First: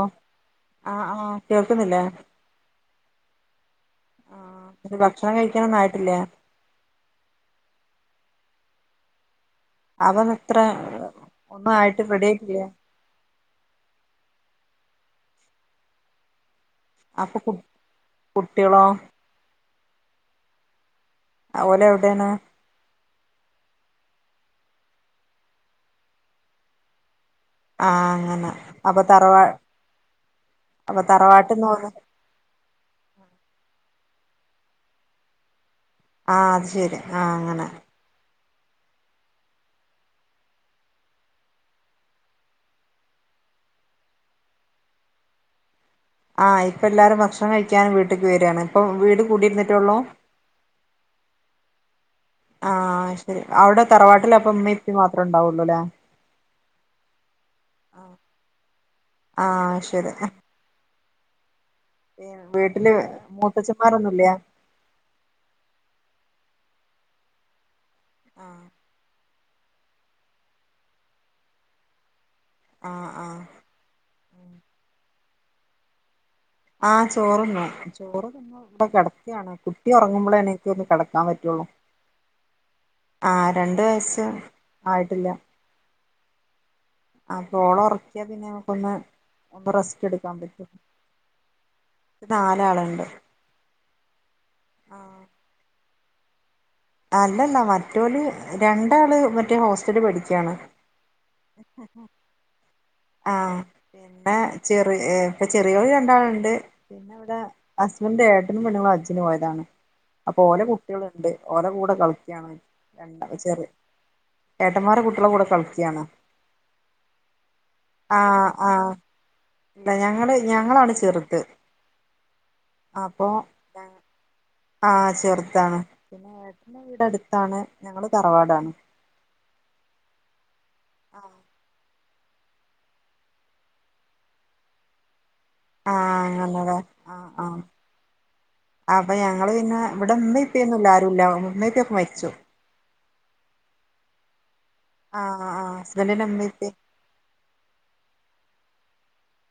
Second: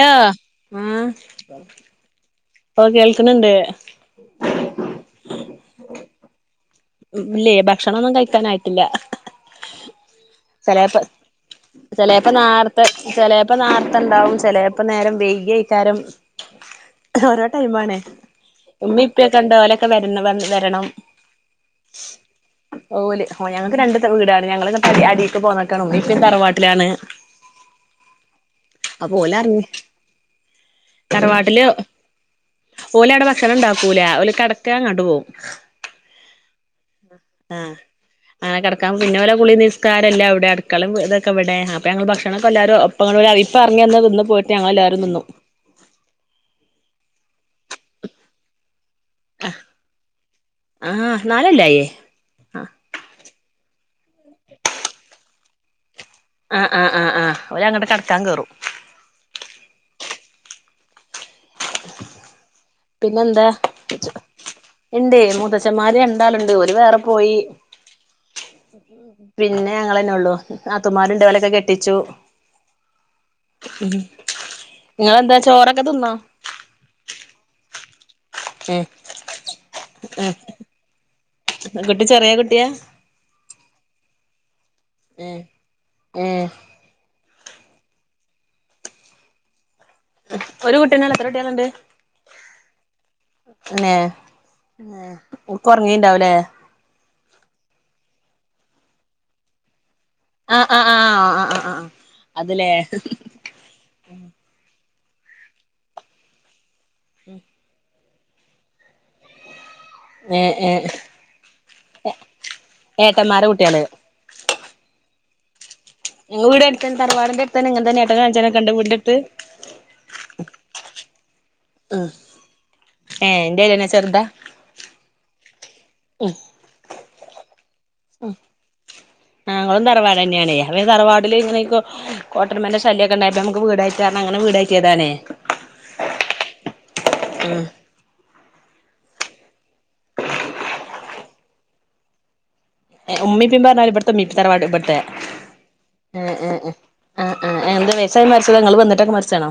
ഓ ആഹ് ആഹ് ആ കേൾക്കുന്നില്ലേ കേക്ക്ണ് ഇണ്ട് ആഹ് ഭക്ഷണം കഴിക്കാനൊന്നായിട്ടില്ലേ ഉം ഇല്ലേ ഭക്ഷണൊന്നും കഴിക്കാനായിട്ടില്ല അവൻ അത്ര ചെലേപ്പൊ ഒന്നും ആയിട്ട് റെഡി ചെലെപ്പോ ആയിട്ടില്ല നേർത്തെ ചെലേപ്പ നേർത്താണ്ടാവും ചെലേപ്പം നേരം വെയ്യ്കി ഏയ്കാരം അപ്പൊ ഓരോ കു ടൈമ് ആണേ കുട്ടികളോ ഉമ്മി ഉപ്പൊക്കെ ഉണ്ട് ഓലൊക്കെ വെ വെരണം ആ ഓല് എവ്ടെണ് ഓല് ഓ ഞങ്ങൾക്ക് രണ്ട് ത വീടാണ് ഞങ്ങള് അടിക്ക് പോന്നിക്കണ് ഉമ്മേം ഉപ്പേം തറവാട്ടിലാണ് ആഹ് അങ്ങനെ അപ്പോ അപ്പൊ തറവാ ഓലറിഞ്ഞ് അപ്പോ തറവാട്ടിന്ന് വന്ന് ഓല് അവടെ ഭക്ഷണം ഉണ്ടാക്കൂല ഓല് കെടക്ക അങ്ങ്ട്ട് പോകും ആഹ് അത് ശരി അങ്ങനെ ആഹ് അങ്ങനെ കെടക്കാ പിന്നെ ഓലെ കുളി നിസ്കാ ഇപ്പേല്ലാം അവടെ അടുക്കളേം ഇതൊക്കെ ഇവിടെ അഹ് അപ്പ ഞങ്ങള് ഭക്ഷണൊക്കെല്ലാരും ഒപ്പാ ഇപ്പ ഇറങ്ങി വന്ന് തിന്ന് പോയിട്ട് ഞങ്ങള് എല്ലാവരും തിന്നും ആഹ് ഇപ്പ എല്ലാരും ഭക്ഷണം കഴിക്കൻ വീട്ട്ക്ക് വര് ആണ് ഇപ്പോ വീട് കൂടി ഇരുന്നിട്ടൊള്ളൂ ആഹ് നാലല്ലായേ ആഹ് ശരി അവടെ തറവാ തറവാട്ട്ല് ഉമ്മേം ഉപ്പേം മാത്രം ഉണ്ടാവുള്ളൂല്ലേ അ ആ ആഹ് ഓര് അങ്ങട്ട് കെടക്കാൻ കേറും ആഹ് അഹ് ശരി ഈ വീട്ടില് പിന്നെന്താ മൂത്തച്ഛന്മാരൊന്നും ഇല്ലേ ഇണ്ട് മൂത്തച്ഛന്മാര് രണ്ടാള് ഇണ്ട് ഓര് വേറെ പോയി ആഹ് പിന്നെ ഞങ്ങളെന്നെ ഉള്ളു നാത്തൂന്മാര് ഇണ്ട് ഓലൊക്കെ കെട്ടിച്ചു ആഹ് ആഹ് ഉം നിങ്ങെളെന്താ ചോറൊക്കെ തിന്നോ ആ ചോറ്ന്നു ചോറ് ഏഹ് തിന്നാൻഡ് കിടക്കാണ് കുട്ടി ഏഹ് ഉറങ്ങുമ്പോളേ എനി ക്ക് ഒന്ന് കിടക്കാൻ പറ്റു ഒള്ളു കുട്ടി ചെറിയ കുട്ടിയാ ആ രണ്ട് വയസ്സ്‌ ഏ ഏഹ് ആപ്പോ ഓളെ ഒറക്കിയാ പിന്നെ നമുക്കൊന്ന് ഒന്ന് റസ്റ്റ് എടുക്കാൻ പറ്റും ഒരു കുട്ടിയെന്നെള്ളൂ എത്ര കുട്ടികളുണ്ട് നാലാളുണ്ട് എന്നെ ഏ ആഹ് ഒക്കെ ഒറങ്ങീണ്ടാവും ല്ലേ അല്ലല്ല മറ്റോല് രണ്ടാള് മറ്റേ ഹോസ്റ്റല് പഠിക്കാ ആ ആ ആ ആ ആഹ് അത് ലേ ആഹ് പിന്നെ ചെറിയ ഇപ്പൊ ചെറിയോ ല് രണ്ടാളുണ്ട് പിന്നെ ഹസ് ന്റെ ഏട്ടനും പെണ്ണുങ്ങളും ഹജ്ജിന് പോയതാണ് അപ്പൊ ഏഹ് ഓലെ ഏഹ് കുട്ടിയളും ഉണ്ട് ഓര കൂടെ കളിക്കാണ് രണ്ട് ഏട്ടന്മാരെ ചെറിയ കുട്ട്യാള് ഏട്ടന്മാരെടെ കുട്ടികളെ കൂടെ കളികാണ് നിങ്ങളെ വീട് അടുത്ത് തന്നേ തറവാടിന്റെടുത്തന്നെ ഇങ്ങനെ തന്നെ ഏട്ടനും അഞ്ജനും ഒക്കെ ഉണ്ടോ വീടിന്റെ അടുത്ത് അല്ല ഞങ്ങള് ഞങ്ങളാണ് ചെറുത് അപ്പൊ ഏ ഇന്റെമാതിരിന്നേ ചെറുതാ ആഹ് ചെറുതാണ് പിന്നെ ഏട്ടന്റെ വീട് അടുത്താണ് ഞങ്ങള് തറവാടാണ് ഞങ്ങളും തറവാട് തന്നെയാണേ അത് തറവാടില് ഇങ്ങനെക്കൊ കോട്ടര്മന്റെ ശല്യക്കെ ഇണ്ടായപ്പോ നമക്ക് വീട് കയറ്റാർഞ്ഞ് അങ്ങനെ വീട് കയറ്റിയതാണേ ആഹ് അങ്ങനലേ ആഹ് ഉം ആഹ് അപ്പൊ ഞങ്ങള് പിന്നെ ഇവടെ ഇമ്മീം, ഇപ്പിയൊന്നുല്ല ആരുല്ല ഇമ്മീം ഇപ്പിയൊക്കെ മരിച്ചു ഇമ്മീപ്പേം പറഞ്ഞാല് ഇബട്ത്തെ ഇമ്മ്പ്പി തറവാട് ഇബട്ത്തെ? ആഹ് ആഹ് ഹസ്ബൻഡിന്റെ ഏഹ് ഇമ്മീം, ഏഹ് ഇപ്പീ ഏഹ് ആഹ് ആഹ് എന്ത വെയസ്സായി മരിച്ചത ഇങ്ങള് വന്നിട്ടൊക്കെ മരിച്ചതണോ?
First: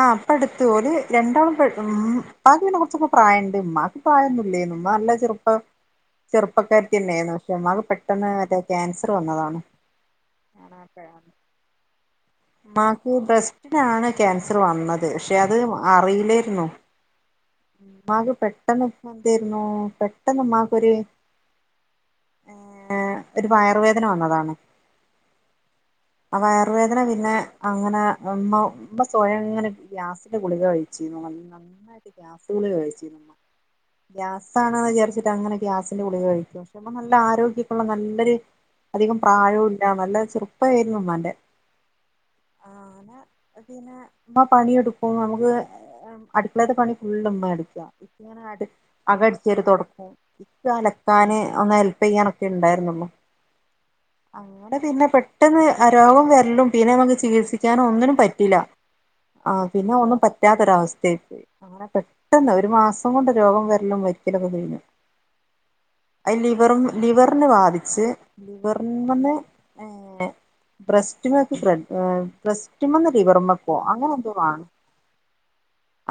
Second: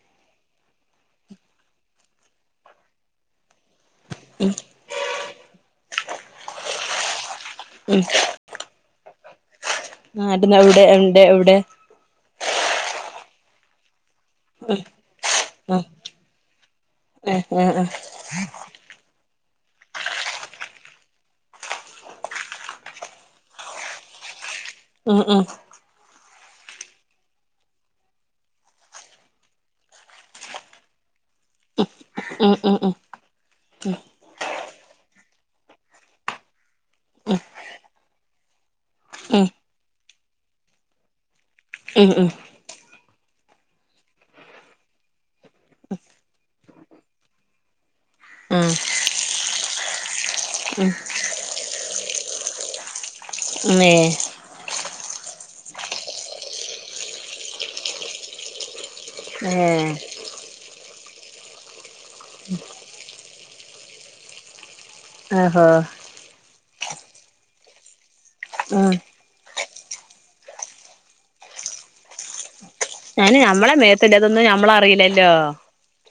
ആഹ് ഇപ്പ അടുത്ത് ഓല് രണ്ടാളും പെ മ് ഇപ്പാക്ക് പിന്നെ കുറച്ചൊക്കെ പ്രായംണ്ട് ഇമ്മാക്ക് പ്രായൊന്നുല്ലേന്നു ഇമ്മ നല്ല ചെറുപ്പ ചെറുപ്പക്കാര്ത്തി തന്നേന്നു പക്ഷേ ഇമ്മാക്ക് പെട്ടന്ന് മറ്റെ ക്യാൻസർ വന്നതാണ് ആണ്ട് ഇങ്ങള് എവിടെയിണ്ടെ എവിടെ? ഇമ്മാക്ക് ബ്രസ്റ്റിനാണ് ക്യാൻസർ വന്നത് പക്ഷെ അത് ആഹ് അറിയിലേരുന്നു ഏഹ് ഏഹ് ഇമ്മാക്ക് പെട്ട പെട്ടെന്ന് എന്തേരുന്നു പെട്ടെന്ന് ഇമ്മാക്കൊര് ഏഹ് ഒരു വയറുവേദന വന്നതാണ് ആഹ് ആഹ് ആ വയറു വേദന പിന്നെ അങ്ങനെ ഒന്ന് ഇമ്മ [unintelligible] സ്വയം ഇങ്ങനെ ഗ്യാസിന്റെ ഗുളിക കഴിച്ചിരുന്നു നന്നായിട്ട് ഗ്യാസ് ഉം ഗുളിക ഉം ഉം കഴിച്ചിരുന്നു ഗ്യാസാണോ വിചാരിച്ചിട്ട് അങ്ങനെ ഗ്യാസിന്റെ ഗുളിക കഴിക്കും ഇമ്മ നല്ല ആരോഗ്യക്കുള്ള നല്ലൊരു അധികം ഉം പ്രായും ഇല്ല നല്ല ചെറുപ്പമായിരുന്നു ഇമ്മാന്റെ ഉം ഉം അങ്ങനെ പിന്നെ ഇമ്മ പണിയെടുക്കുമ്പം നമുക്ക് അടുക്കളേത്ത പണി ഫുള്ളും ഇമ്മയ എട്ക്കാ അങ്ങനെ ഉം അകം അട്ച്ചേരി തൊടക്കും ഇൻക്ക് അലക്കാന് ഒന്ന് ഹെൽപ് ചെയ്യനൊക്കെ ഇണ്ടായിരുന്നൊള്ളു ഇമ്മേ അങ്ങനെ പിന്നെ പെട്ടെന്ന് രോഗം വരലും പിന്നെ നമുക്ക് ചികിത്സിക്കാനോ ഒന്നിനും പറ്റി യില്ല ഏ ആഹ് പിന്നെ ഒന്നും പറ്റാത്തൊരു അവസ്ഥയായി പോയി അങ്ങനെ പെട്ടെന്ന് ഒരു മാസം കൊണ്ട് രോഗം വരലും മരിക്കലൊക്കെ കഴിഞ്ഞു ആഹ് ഓഹ അത് ലിവർ ലിവറിന് ബാധിച്ച് ഉം ലിവർമ്മെന്ന് പിന്നെ ബ്രസ്റ്റിമ്മക്ക് ബ്രസ്റ്റിമ്മെന്ന് ഞാന് ഞമ്മളെ ലിവറ്മ്മക്കോ? അങ്ങനെ മേത്തല്ലേ എന്തോ അതൊന്നും ആണ് ഞമ്മളറിയില്ലല്ലോ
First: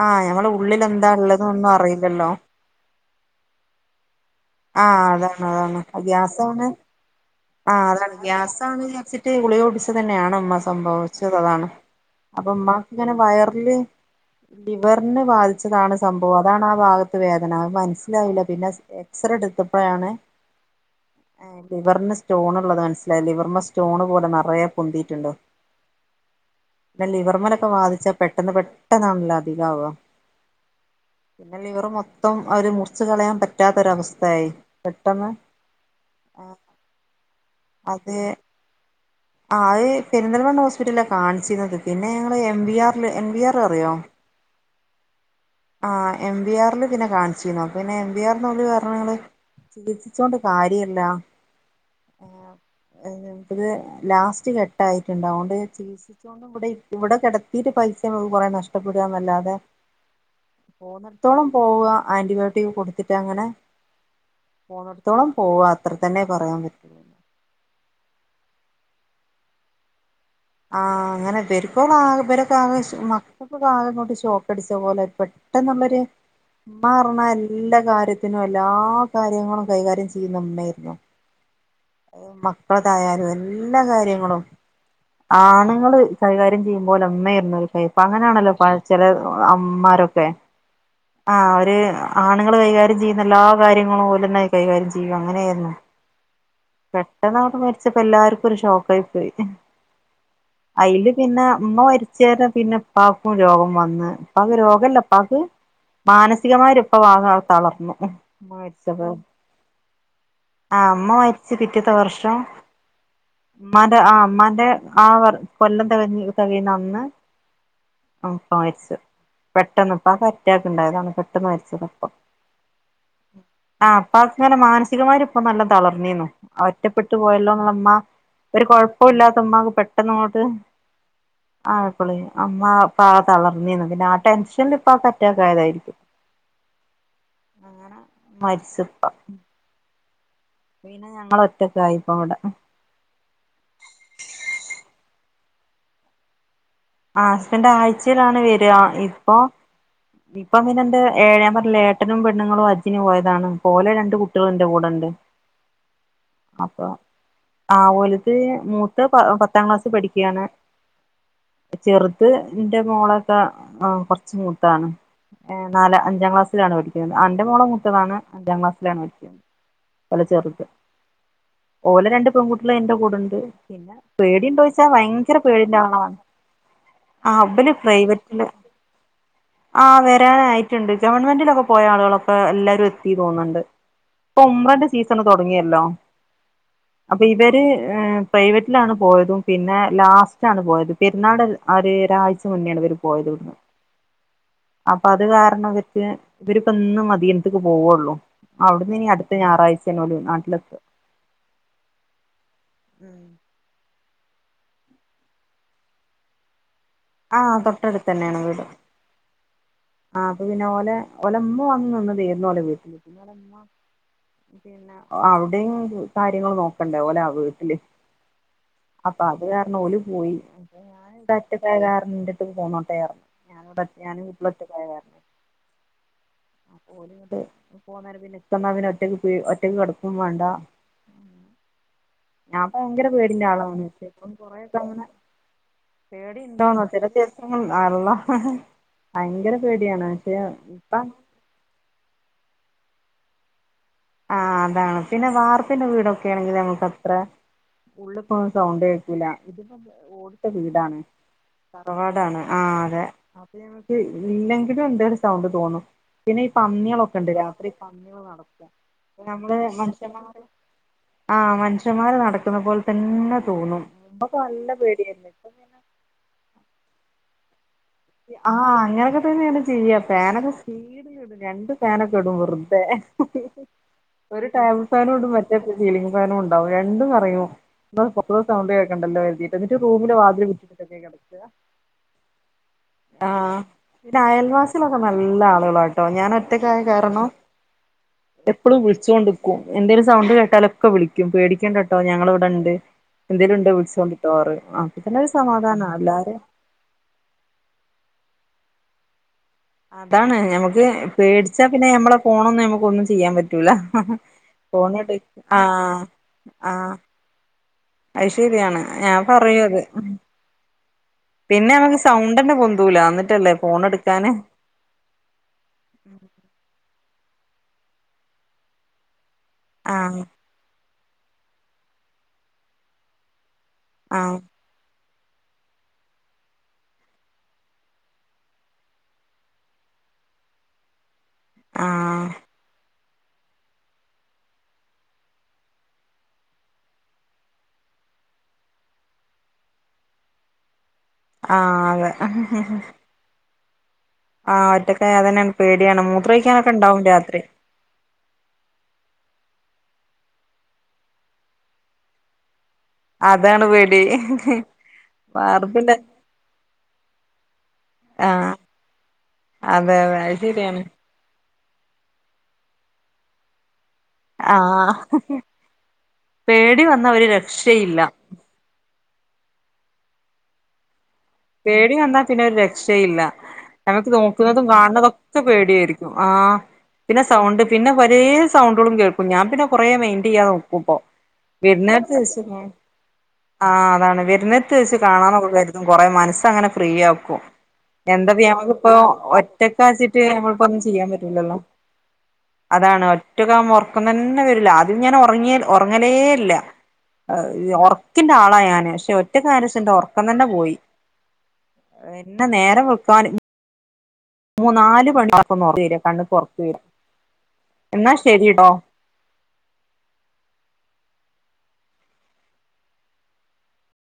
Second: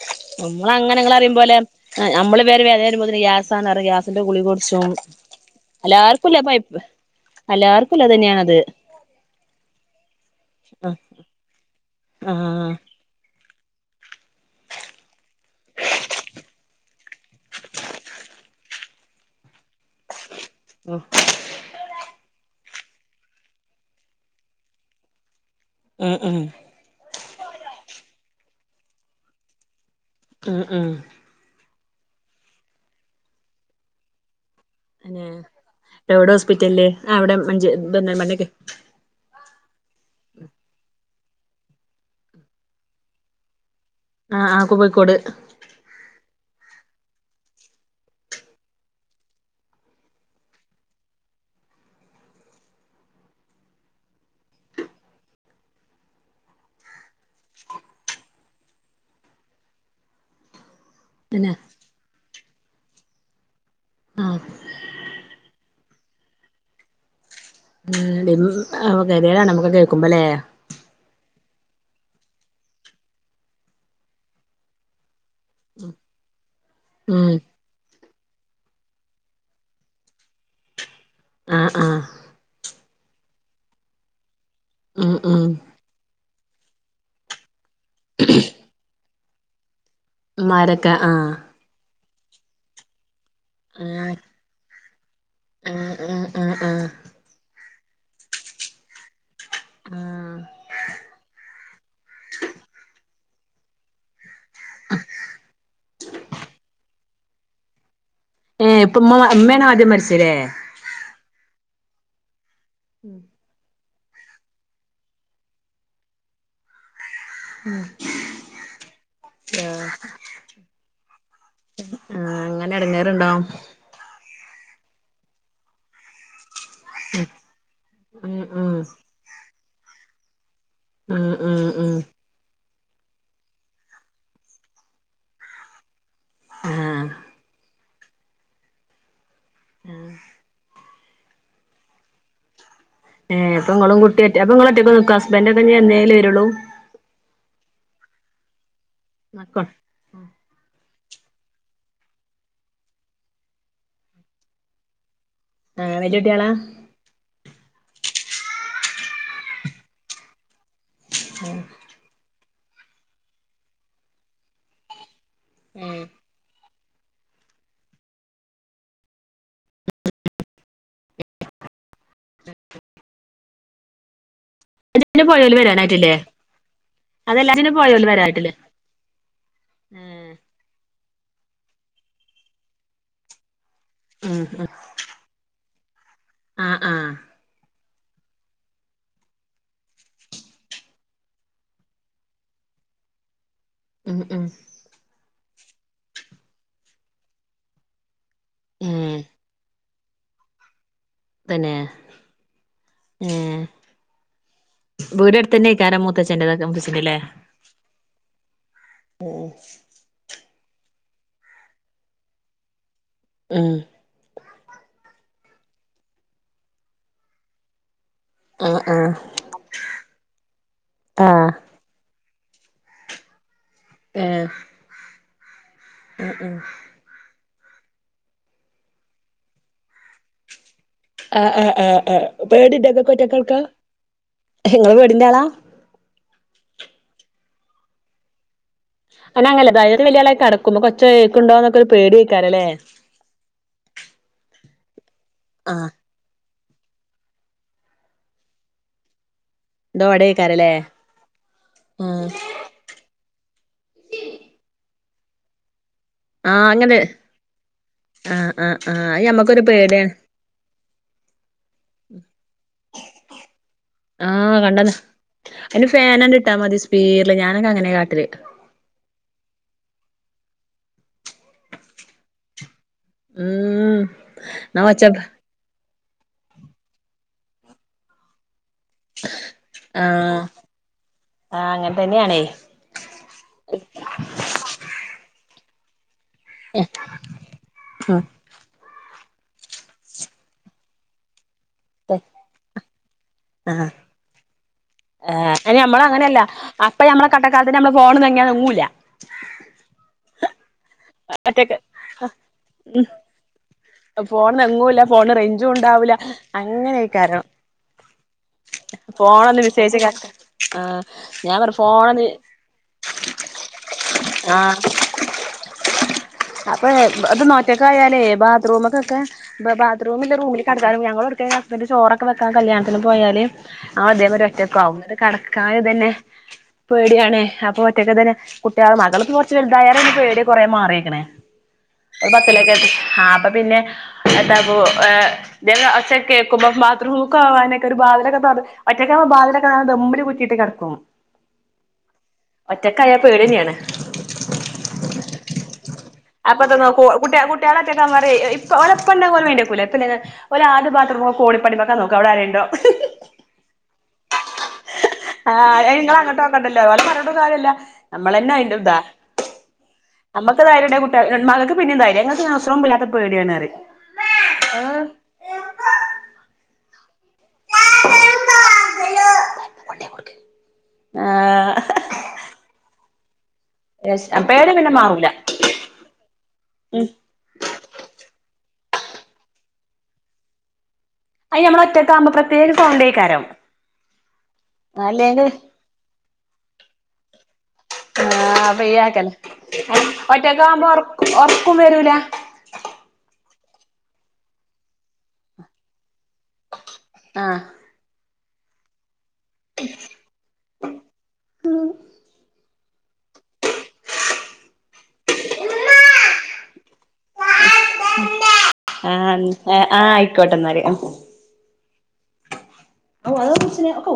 ആഹ് ഞമ്മളെ നമ്മളങ്ങനെ ഉള്ളിലെന്താ ഇങ്ങളറിയും ഇള്ളത് പോലെ ഒന്നും അറീല്ലല്ലോ? നമ്മള് പേര് വേദന വരുമ്പോത്തിന് ഗ്യാസാന്ന് പറയും ഗ്യാസിന്റെ ഗുളിക കുടിച്ചും ആഹ് അതാണ് അതാണ് എല്ലാർക്കുല്ല ഗ്യാസാണ് പൈപ്പ് ആഹ് എല്ലാർക്കും ഉള്ളത് അതാണ് തന്നെയാണത് ഗ്യാസാണ് വിചാരിച്ചിട്ട് ഗുളിക കുടിച്ചതന്നെയാണ് ഇമ്മാക്ക് ആഹ് സംഭവിച്ചത് അതാണ്. അപ്പൊ ആഹ് ഇമ്മാക്ക് ഇങ്ങനെ വയറില്. ലിവറിന് ബാധിച്ചതാണ് സംഭവം അതാണ് ആ ഭാഗത്ത് വേദന അത് മനസ്സിലായില്ല പിന്നെ സ്കാ എക്സറ എടുത്തപ്പഴയാണ്. ഉം ലിവറിന് സ്റ്റോൺ ഇള്ളത് മനസ്സിലായത് ലിവറിമ്മെ സ്റ്റോണ് പോലെ നിറയെ പൊന്തിയിട്ട്ണ്ട് ഉം ഉം പിന്നെ ലിവർമ്മലൊക്കെ ബാധിച്ചാ പെട്ടെന്ന് പെട്ടെന്നാണല്ലോ അധികാവാ ഉം ഉം. പിന്നെ ലിവർ മൊത്തം ആ ഒര് മുറിച്ച് കളയാൻ പറ്റാത്തൊരവസ്ഥയായി പിന്നെ പെട്ടെന്ന്. എവിടെ ഹോസ്പിറ്റൽല് ആഹ് വെടെ മഞ്ചേ അതെ. പെരിന്തൽമണ്ണക്ക് ആഹ് അത് പെരിന്തൽമണ്ണ ഹോസ്പിറ്റൽലാ കാണിച്ചീര്ന്നത്. പിന്നെ ഞങ്ങൾ എം വി ആർ ല്, എം വി ആർ അറിയോ? ആഹ് ആഹ് കോബിക്കോട്. ആഹ് എം വി ആർ ല് പിന്നെ കാണിച്ചീന്നു. അപ്പപിന്നെ എം ബി ആർ ന്ന് ഓല് പറഞ്ഞ് ങ്ങള് ചികിത്സിച്ചോണ്ട് കാര്യല്ല. ഏഹ് നമുക്ക്ത് ലാസ്റ്റ് ഘട്ടായിട്ട്ണ്ട് അവോണ്ട് ചികിത്സി ച്ചോണ്ട് ഇവടെയ് ഇവടെ കെടത്തീട്ട് പൈസ ഞമക്ക് കൊറേ നഷ്ടപ്പെടാന്ന് അല്ലാതെ. പോവുന്നിടത്തോളം പിന്നെ പോവാ ആന്റിബയോട്ടിക് കൊടുത്തിട്ട് അങ്ങനെ. ആഹ്. പോണോട്ത്തോളം പോവാ അത്ര തന്നെ പറയാൻ പറ്റുള്ളൂ. ഉം. ഉമ് [unintelligible] ഗതിയേടാണ് നമുക്ക് കേക്കുമ്പ ല്ലേ. ആഹ് അങ്ങനെ ഇവര്ക്കോളാകെ ഇവരൊക്കെ ആകെ ഷ് മക്കക്കൊക്കാകെ ഇങ്ങോട്ട് ഷോക്കടിച്ച പോലെ പെ ട്ടെന്നുള്ളൊര് ഉമ്മാ പറ്ഞ്ഞാ ഉം എല്ലാ കാര്യ ത്തിനും എല്ലാ കാര്യങ്ങളും കൈകാര്യം ചെയ്യുന്ന ഉമ്മേര്ന്നു. ആഹ് ആഹ്. എഹ് മക്കളെതായാലും എല്ലാ കാര്യങ്ങളും ഉം ഉം ആണുങ്ങള്. കൈകാര്യം ചെയ്യുമ്പോലെ ഉമ്മേര്ന്നു കൈ ഇപ്പൊ അങ്ങനേണല്ലോ പ്പ ചെല അമ്മാരൊ ക്കെ. ആഹ് അവര് ആണുങ്ങൾ കൈകാര്യം ചെയ്യുന്ന എല്ലാ കാര്യങ്ങളും ഓലെന്നെ കൈകാര്യം ചെയ്യും അങ്ങനേര്ന്നു. ഉം ഉം ഉം. പെട്ടെന്നങ്ങട്ട് മരിച്ചപ്പോ എല്ലാർക്കും ഒരു ഷോക്കായി പോയി. ആഹ്. അയ്ല് പിന്നെ ഉമ്മ മരിച്ചേരെ പിന്നെ ഉപ്പാക്കും രോഗം വന്ന്. ഉപ്പാക്ക് രോഗല്ല. ഉപ്പാക്ക് മാനസികമായൊര് ഉപ്പ ഭാഗം തളർന്നു. ഉമ്മ ഏഹ് ഇപ്പൊ മരിച്ചപ്പം. ഉമ്മ ഉമ്മയാണ് ആദ്യം മരിച്ചല്ലേ ആഹ് ഉമ്മ മരിച്ച് പിറ്റത്തെ വർഷം. ഉം. ഉമ്മാന്റെ ആഹ് ഉമ്മാന്റെ ആ വർ കൊല്ലം തെകഞ് തെകയുന്ന അന്ന്. ആഹ് ഉപ്പ മരിച്ച്. പെട്ടെന്ന് ആഹ് ഇപ്പാക്ക് അറ്റാക്ക് ഇണ്ടായതാണ് പെട്ടെന്ന് മരിച്ചതാ ഇപ്പ. അങ്ങനെ എടങ്ങേറുണ്ടാവും ആഹ് ഉപ്പാക്ക് ങ്ങനെ മാനസികമായിരും ഇപ്പ നല്ലം തളർന്നീന്നു. ഒറ്റപ്പെട്ട് പോയല്ലോ ന്ന്ള്ളെ ഇമ്മ ഉം ഒരു ഉം കൊഴപ്പു ഇല്ലാത്ത ഇമ്മാക്ക് പെട്ടെന്നങ്ങോട്ട്. ഉം ഉം ഉം ആയപ്പളേ ആഹ് മ്മ ഇപ്പാകെ തളർന്നീന്നു. പിന്നെ ആ ടെൻഷൻല് ഇപ്പാക്ക് അറ്റാക്കായതായിരിക്കും. ആഹ്ഹാ. അങ്ങനെ മരിച്ച് ഇപ്പ. ആഹ്. അപ്പൊപിന്നെ ഞങ്ങള് ഒറ്റക്കായിപ്പോ ഇവടെ. ഏഹ് അപ്പൊ ഇങ്ങളും കുട്ടി ഒറ്റ, അപ്പം ഇങ്ങളൊക്കെ നിക്കൊ ഹസ്ബൻഡ് ഒക്കെഞ്ഞ് എന്നേലൊ വരൊള്ളൂ. ആഹ് ഹസ്ബൻഡ് ആഴ്ചേലാണ് വരാ. ഇപ്പൊ മക്ക ഇപ്പം പിന്ന എറെ ഏഴാൻ പറഞ്ഞില്ല ഇപ്പങ്ങനെൻ്റെ ഞാൻ പറഞ്ഞിലേ ഏട്ടനും പെണ്ണുങ്ങളും ഹജ്ജിന് പോയതാണ്. അപ്പോലെ രണ്ട് കുട്ട്യേളും ഇന്റെ കൂടെണ്ട്. ആഹ് വല്ല്യെ കുട്ട്യേളാ. അപ്പ ആവളുടേത് മൂത്തത് പത്താം ക്ലാസ് പഠിക്കുകയാണ് അപ്പോൾ [unintelligible] ചെറുത്ത് എന്റെ മോളൊക്കെ ആ കൊറച്ച് മുത്തതാണ് ഏ നാല് ഏഹ് അഞ്ചാം ക്ലാസ്സിലാണ് പടിക്കുന്നെ അന്റെ മോള മുത്തതാണ് അഞ്ചാം ക്ലാസ്സിലാണ് പറ്റുന്നത് വല [unintelligible] ചെറുക്ക് ഓലെ രണ്ട് പെൺകുട്ടികള് എന്റെ കൂടെയുണ്ട് പിന്നെ പേടി - വെച്ചാ ഭയങ്കര പോയോല് പേടിന്റെ വരാനായിട്ടില്ലേ ആളാണ് ആ അബല് അതെല്ലാത്തിനും പോയോല് പ്രൈവറ്റിലെ വരാനായിട്ടില്ലേ - ആ ഏഹ് വരാനായിട്ടുണ്ട് ഗവൺമെന്റിലൊക്കെ പോയ ആളുകളൊക്കെ എല്ലാരും എത്തി തോന്നുന്നുണ്ട് ഉം ഇപ്പൊ ഉം കൊമ്പന്റെ സീസൺ തുടങ്ങിയല്ലോ ആഹ് ആഹ് അപ്പൊ ഇവര്- പ്രൈവറ്റിലാണ് പോയതും പിന്നെ ലാസ്റ്റാണ് പോയത് പെരുന്നാൾ ആ ഒരു ആരാഴ്ച മുന്നാണ് പോയത് വിടന്ന് [unintelligible] ഉം ഉം അപ്പൊ അത് കാരണം വച്ച് ഇവര് ഇവരിപ്പ ഇന്ന് മതിനത്തേക്ക് പോവുള്ളൂ അവിടന്ന് ഇനി ഏഹ് അടുത്ത ഞായറാഴ്ച എന്നാല് നാട്ടിലെത്തും തന്നെ ഉം ഇവര് അടുത്തന്നെ കാര മൂത്തച്ചെണ്ട [unintelligible] തൊ വിിച്ച അല്ലേ ആഹ് തൊട്ടടുത്ത് തന്നെയാണ് വീട് ഉം [unintelligible] ആഹ് അത് പിന്നെ ഓലെ ഓലെ അമ്മ വന്ന് നിന്ന് കേയറുന്ന പോലെ വീട്ടില് ഉം പിന്നെ അവിടെയും കാര്യങ്ങൾ നോക്കണ്ടേ ഓലെ ആ വീട്ടില് ആഹ് ആഹ് അപ്പൊ അത് കാരണം ഓല് പോയി അ ഞാൻ കാ ആഹ് [unintelligible] രട്ട് പോന്നോട്ടെ [unintelligible] ആയിരുന്നു ഞാന ഞാനും ഇപ്പള് ഒറ്റക്കായൊ ഉം ഉം ഓല് ഉണ്ട് പോന്ന പിന്നെ എനിക്ക് എന്നാ ഒറ്റക്ക് ഒറ്റയ്ക്ക് കെടക്കും വേണ്ട ആഹ് ആഹ് ആഹ് ആഹ് ഞാൻ ഇപ്പ പേടിണ്ടോ ഭയങ്കര ഇങ്ങക്ക് പേടിന്റെ ഒറ്റക്കടക്കാ ആളാണ് ഇപ്പൊ കൊറെക്കെ ഇങ്ങള് അങ്ങനെ- പേടിന്റെ ആളാ പേടി ഉണ്ടോന്നോ ചെല ദിവസങ്ങളിൽ അള്ളാ - അല്ല അങ്ങനെ അല്ല തറേല് വല്ലിയാളായി കെടക്കും പൊ കൊച്ച ഇപ്പം കക്കണ്ടോന്നൊക്കെ ഒരു പേടി ഒക്കെ ആണ് അല്ലേ ആ അതാണ് പിന്നെ ആ വാർപ്പിന്റെ വീടൊക്കെ ആണെങ്കിൽ നമുക്ക് അത്ര ഫുള്ള് ഇപ്പൊ സൗണ്ട് ആണ് ഇല്ല ഇതിപ്പോ ഓടിട്ടെ ദോടേക്കാരല്ലേ വീടാണ് ആഹ് തറവാടാണ് ആഹാ അതെ ഇല്ലെങ്കിലും എന്താ ഒരു സൗണ്ട് തോന്നും പിന്നെ ഈ ആഹ് അങ്ങനെ പന്നികളൊക്കെ ഉണ്ട് രാത്രി ഈ പന്നികൾ ആഹ് നടക്കുക ആഹ് ആഹ് അത് നമ്മള് ഞമ്മക്കൊരു പേടിയാണ് മനുഷ്യന്മാര് ആ മനുഷ്യന്മാര് നടക്കുന്ന പോലെ തന്നെ തോന്നും നമ്മക്ക് നല്ല പേടിയാണ് ഇപ്പൊ ഫാൻ അങ്ങ് ഇട്ടാ മതി സ്പ്പീഡിൽ ഞാനോക്കെ അങ്ങനെയാ കാട്ട- ആഹ് അങ്ങനെയൊക്കെ തന്നെയാണ് ചെയ്യ്യാ ഫാനൊക്കെ സ്പീഡി ഇടും രണ്ട് ഫാനൊക്കെ ഇടും വെറുതെ ഉം ഒരു ടേബിൾ ന്നാ ഫാനും ഒച്ച ഇടും മറ്റേ സീലിങ്ങ് ഫാനും ഉണ്ടാവും രണ്ടും കറങ്ങും എന്തോ ഓരോ സൗണ്ടയൊക്കണ്ടല്ലോ കരുതിയിട്ട് എന്നിട്ട് റൂമിലെ വാതിൽ അടച്ചിട്ട് കെടക്കുക ആ അങ്ങനെ തന്നെയാണേ ആ പിന്നെ അയൽവാസിയിലൊക്കെ നല്ല ആളുകളാട്ടോ ഞാന് - ഒറ്റക്കായ കാരണം ഉം എപ്പോഴും വിളിച്ചുകോണ്ട് നിക്കും എന്തേലും സൗണ്ട് കേട്ടാലൊക്കെ വിളിക്കും പേടിക്കേണ്ട- കേട്ടോ ഞങ്ങള് ഇവിടെ ഇണ്ട് എന്തേലും ഉണ്ടോ വിളിച്ചോണ്ടിരിക്കുക പറയും ആഹ് ആ നമ്മ അങ്ങനെയല്ല അപ്പ നമ്മള് കഷ്ട്ടക്കാലത്തിന് നമ്മള് ഫോൺ അനങ്ങിയാ ഒങ്ങൂല്ല അതാണ് ഞമക്ക് പേടിച്ചാ ഒറ്റക്ക് പിന്നെ ഞമ്മളെ ഫോണൊന്നും ഞമ്മക്കൊന്നും ചെയ്യാൻ പറ്റൂല ഫോണ് ഫോണട്ക്ക് ആഹ് അങ്ങനെക്കാരം അയ് ശെര്യാണ് ഞാൻ പറയു അത്. വിസേച്ച് ആഹ് ഞാൻ പറ പിന്നമ്മക്ക് ഫോണൊന്ന് സൗണ്ടന്നെ പൊന്തുല്ല ന്നട്ടല്ലേ ഫോണെട്ക്കാന്. ആഹ് അപ്പൊ ബ ഇത് നൊറ്റക്കായാലേ ബാത്റൂമ്ക്കൊക്കെ ബ ആഹ് ബാത്റൂമില്ലേ റൂമില് കടക്കാനും ഞങ്ങളൊട്ക്കെ ഹസ്ബെൻഡ് ചോറൊക്കെ വെക്കാൻ കല്യാണത്തിന് പോയാല് ആഹ് അതെന്നൊരൊറ്റ കൗണ്ട് കടക്കാന് തെന്നെ പേട്യാണ് അപ്പൊ ഒറ്റക്ക് തെന്നെ കുട്ട്യേള് മകള്‌പ്പൊ കൊർച്ച് വെൽതായാരെ പിന്നെ പേടി കൊറേ മാറീക്ക് ണ്. ആഹ് [unintelligible] ആപ്പൊ പിന്നെ എത്തപ്പോ ഏഹ് ന്തെ ഒച്ച കേക്കുമ്പം ബാത്റൂമ്ക്കോവാനൊക്കൊര് ബാതിലൊക്കെ തൊറ ഒറ്റക്കാവുമ്പം ബാതിലൊക്കെ നല്ല ദമ്മില് കുറ്റിട്ട് കട ക്കും ആഹ് അതെ ഒറ്റക്കായാ പേട്യെന്നെണ്. ആഹ് ഒറ്റക്കായ അതെന്നെണ് പേട്യാണ് മൂത്രയ്ക്കാനൊക്കെണ്ടാവും രാത്രി. ട്ട്യാളോറ്റക്കാവുമ്പോ പറ്യേ എഹ് ഇപ്പോ ഒലെപ്പണ്ടെ ഓല് മൈൻൻ്റെകുല [unintelligible] ഓലാദ്യ ബാത്രൂമ് കോണിപ്പടിമക്കാ നോക്ക അവടാരേണ്ടോ. അതാണ് പേടി വാർപ്പിൻ്റെ ക്കണ്ടെല്ലോ ഓലെ പർഞ്ഞിട്ടും കാര്യല്ല ആഹ് അമ്മളന്നയ്ണ്ടും താ അതെ അതെ അത് അമ്മക്ക് ശരിയാണ് ധൈര്യണ്ടേ കു [unintelligible] മകക്ക് പിന്നിം ധൈര്യാ ഇങ്ങക് ഉസ്റും പുളില്ലാത്ത പേട്യാണ് റി ആഹ് പേടി വന്ന ഒര് രക്ഷയില്ല. ആഹ് പേടി വന്നാ പിന്നെ ഒരു രക്ഷയില്ല. ഞമക്ക് നോക്ക്ണതും പേടി പിന്നെ കാണ് മാറൂല ണതൊക്കെ പേട്യായിരിക്കും ആഹ് ഉം പിന്നെ സ് സൗണ്ട് പിന്നെ കൊരേ സൗണ്ടളും കേൾക്കും ഞാൻ പിന്നെ കൊറേ മെയിന്റെയ്യാതെ നിക്കുട്ടോ അയ് ഞമ്മളൊറ്റക്കാവുമ്പോ പ്രത്യേക സൗണ്ടേക്കാരം. ആഹ് അതാണ് വെര്ന്നത്ത് വെച്ച് അല്ലെങ്കി കാണാന്നൊക്ക കര്തും കൊറെ മനസ്സങ്ങനെ ഫ്രീയാക്കും. എന്താപ്പൊ ആഹ് ഞമ്മക്കിപ്പൊ ഫ്രീയാക്കലാ ഒറ്റക്കാച്ചിട്ട് നമ്മള്പ്പോ ഒന്നും ഒറ്റക്കാവുമ്പോ ഒർ ചെയ്യാം പറ്റൂലല്ലോ. ഒർക്കും വരൂല അതാണ് ഒറ്റക്കാവുമ്പോ ഒറക്കം തെന്നെ വെരൂല്ല ആദ്യം ഞാൻ ഓർങ്ങിയൽ ഒർങ്ങലേ ഇല്ല. ആഹ് എഹ ഒർക്കിൻ്റാളാ ഞാന് പക്ഷെ ഒറ്റക്കായെന്റെഷം ഇൻ്റെ ഓർക്കം തന്നെ പോയി. പിന്നെ നേരം വെൾക്കാന് നാല് മണി [unintelligible] കണ്ണ്ക്ക്‌ ഒർക്ക് വെരാ എന്നാ ശെരി ട്ടോ ആഹ് ഉം എഹ് ആഹ് ആയിക്കോട്ടെന്നല് അഹ് അതാ കൊച്ചിനെ ഒക്കെ